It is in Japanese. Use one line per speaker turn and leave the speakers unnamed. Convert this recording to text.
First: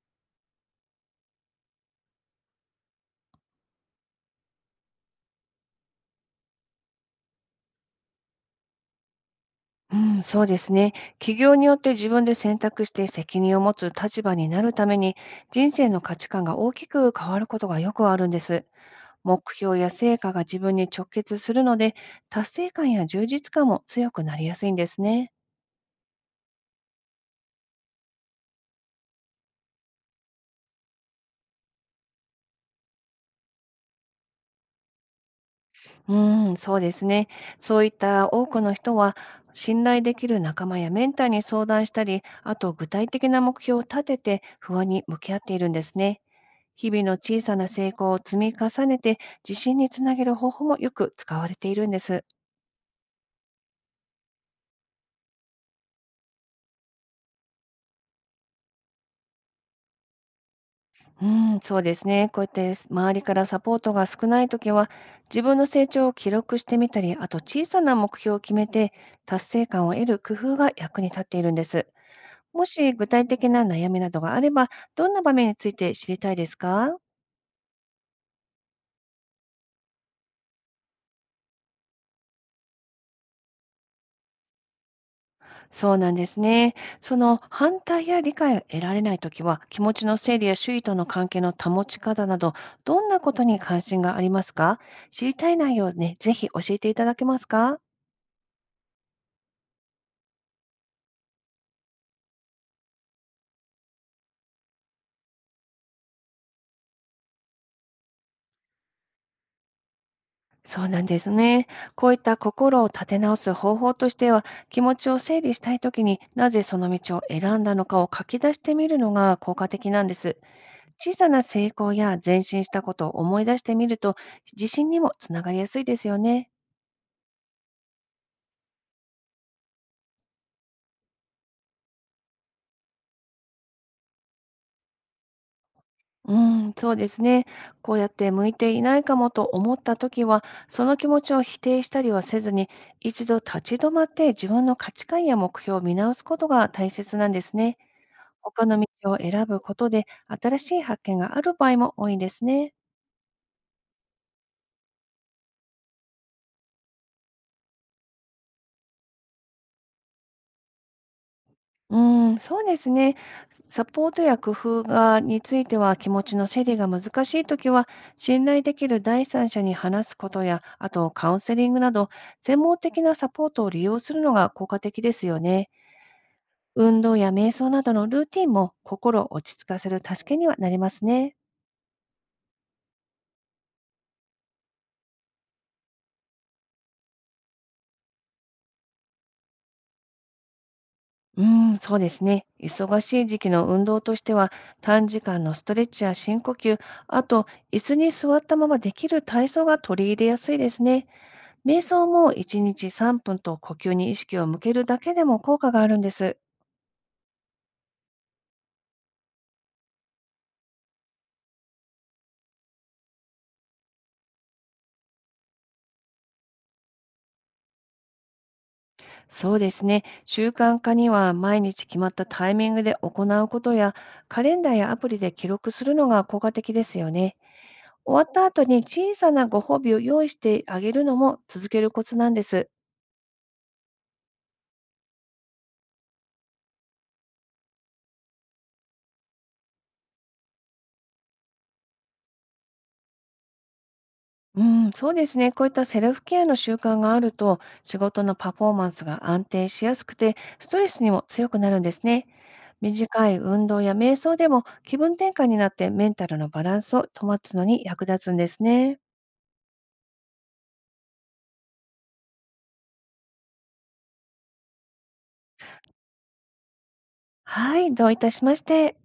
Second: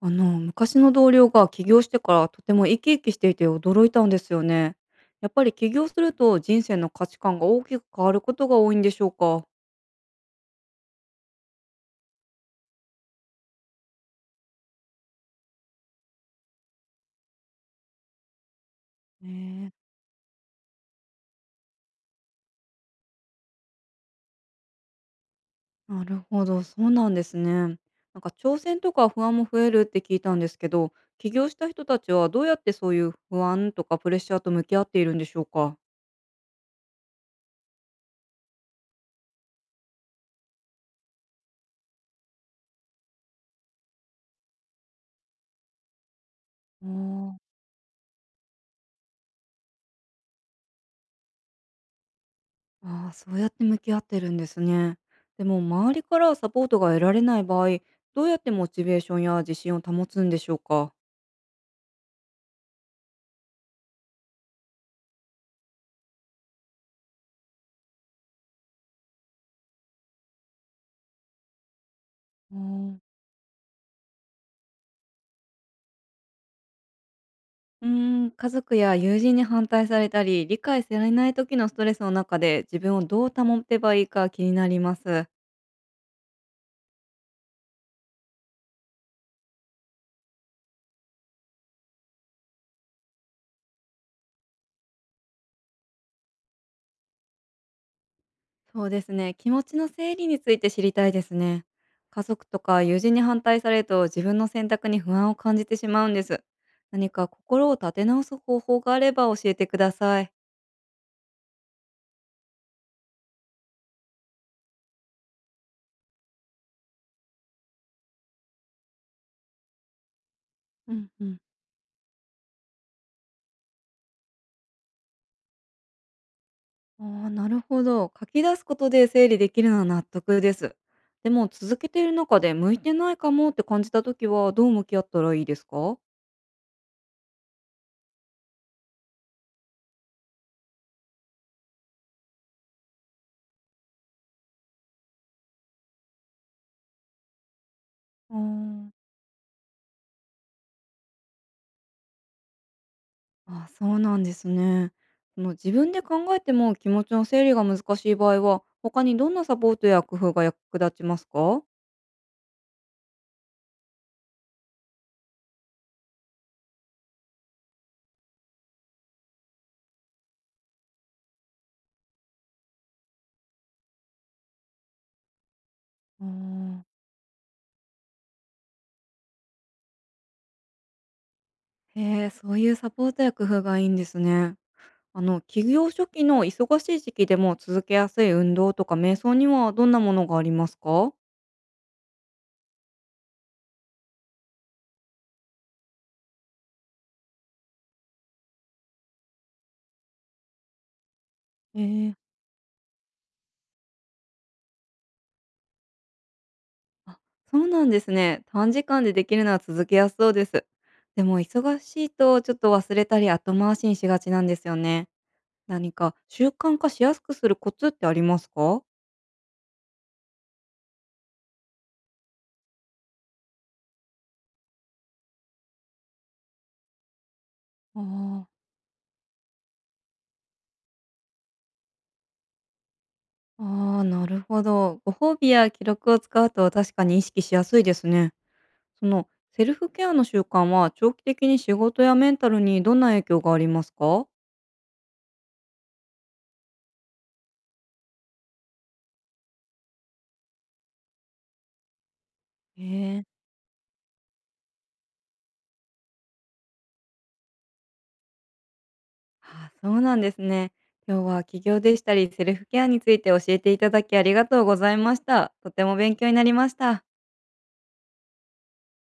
あの昔の同僚が起業してからとても生き生きしていて驚いたんですよね。やっぱり起業すると人生の価値観が大きく変わることが多いんでしょうか。
うん、そうですね。企業によって自分で選択して責任を持つ立場になるために、人生の価値観が大きく変わることがよくあるんです。
え
目
ー、
標や成果が自分に直結するので、達成感や充実感も強くなりやすいんですね。
なるほど、そうなんですね。なんか挑戦とか不安も増えるって聞いたんですけど、起業した人たちはどうやってそういう不安とかプレッシャーと向き合っているんでしょうか。
うん、そうですね。そういった多くの人は、信頼できる仲間やメンターに相談したり、あと具体的な目標を立てて不安に向き合っているんですね。
お
日々の
ー、
小さな成功を積み重ねて、自信につなげる方法もよく使われているんです。
ああ、そうやって向き合ってるんですね。でも周りからサポートが得られない場合、どうやってモチベーションや自信を保つんでしょうか。
うん、そうですね。こうやって周りからサポートが少ないときは、自分の成長を記録してみたり、あと小さな目標を決めて、達成感を得る工夫が役に立っているんです。
うー
もし
ん。
具体的な悩みなどがあれば、どんな場面について知りたいですか？
うー家族や友人に反対されたり、理解されない時のストレスの中で自分をどう保てばいいか気になります。
そうなんですね。その反対や理解が得られないときは、気持ちの整理や周囲との関係の保ち方など、どんなことに関心がありますか？知りたい内容をね、ぜひ教えていただけますか？
そうですね。気持ちの整理について知りたいですね。家族とか友人に反対されると自分の選択に不安を感じてしまうんです。何か心を立て直す方法があれば教えてください。
そうなんですね。こういった心を立て直す方法としては、気持ちを整理したいときになぜその道を選んだのかを書き出してみるのが効果的なんです。
うん
小
う
さ
ん。
な成功や前進したことを思い出してみると、自信にもつながりやすいですよね。
ああ、なるほど。書き出すことで整理できるのは納得です。でも続けている中で向いてないかもって感じた時はどう向き合ったらいいですか？
うん、そうですね。こうやって向いていないかもと思ったときは、その気持ちを否定したりはせずに、一度立ち止まって自分の価値観や目標を見直すことが大切なんですね。
ー
他の道を選ぶことで、新しい発見がある場合も多いですね。
あーあ、そうなんですね。その自分で考えても気持ちの整理が難しい場合は他にどんなサポートや工夫が役立ちますか？
うん、そうですね。サポートや工夫がについては、気持ちの整理が難しいときは、信頼できる第三者に話すことや、あとカウンセリングなど、専門的なサポートを利用するのが効果的ですよね。
あー、
運動や瞑想などのルーティンも心を落ち着かせる助けにはなりますね。
へえ、そういうサポートや工夫がいいんですね。あの起業初期の忙しい時期でも続けやすい運動とか瞑想にはどんなものがありますか？
うーん、そうですね。忙しい時期の運動としては、短時間のストレッチや深呼吸、あと、椅子に座ったままできる体操が取り入れやすいですね。瞑想
ええ、
も1日3分と呼吸に意識を向けるだけでも効果があるんです。
あ、そうなんですね。短時間でできるのは続けやすそうです。でも忙しいとちょっと忘れたり後回しにしがちなんですよね。何か習慣化しやすくするコツってありますか？
そうですね。習慣化には毎日決まったタイミングで行うことや、カレンダーやアプリで記録するのが効果的ですよね。
あ
終わった
ー、
後に小さなご褒美を用意してあげるのも続けるコツなんです。
あー、あ、なるほど。ご褒美や記録を使うと確かに意識しやすいですね。そのセルフケアの習慣は長期的に仕事やメンタルにどんな影響がありますか？
うん、そうですね。こういったセルフケアの習慣があると、仕事のパフォーマンスが安定しやすくて、ストレスにも強くなるんですね。
へえ、
短い運動や瞑想でも気分転換になってメンタルのバランスを保つのに役立つんですね。
ああ、そうなんですね。今日は起業でしたり、セルフケアについて教えていただきありがとうございました。とても勉強になりました。
はい、どういたしまして。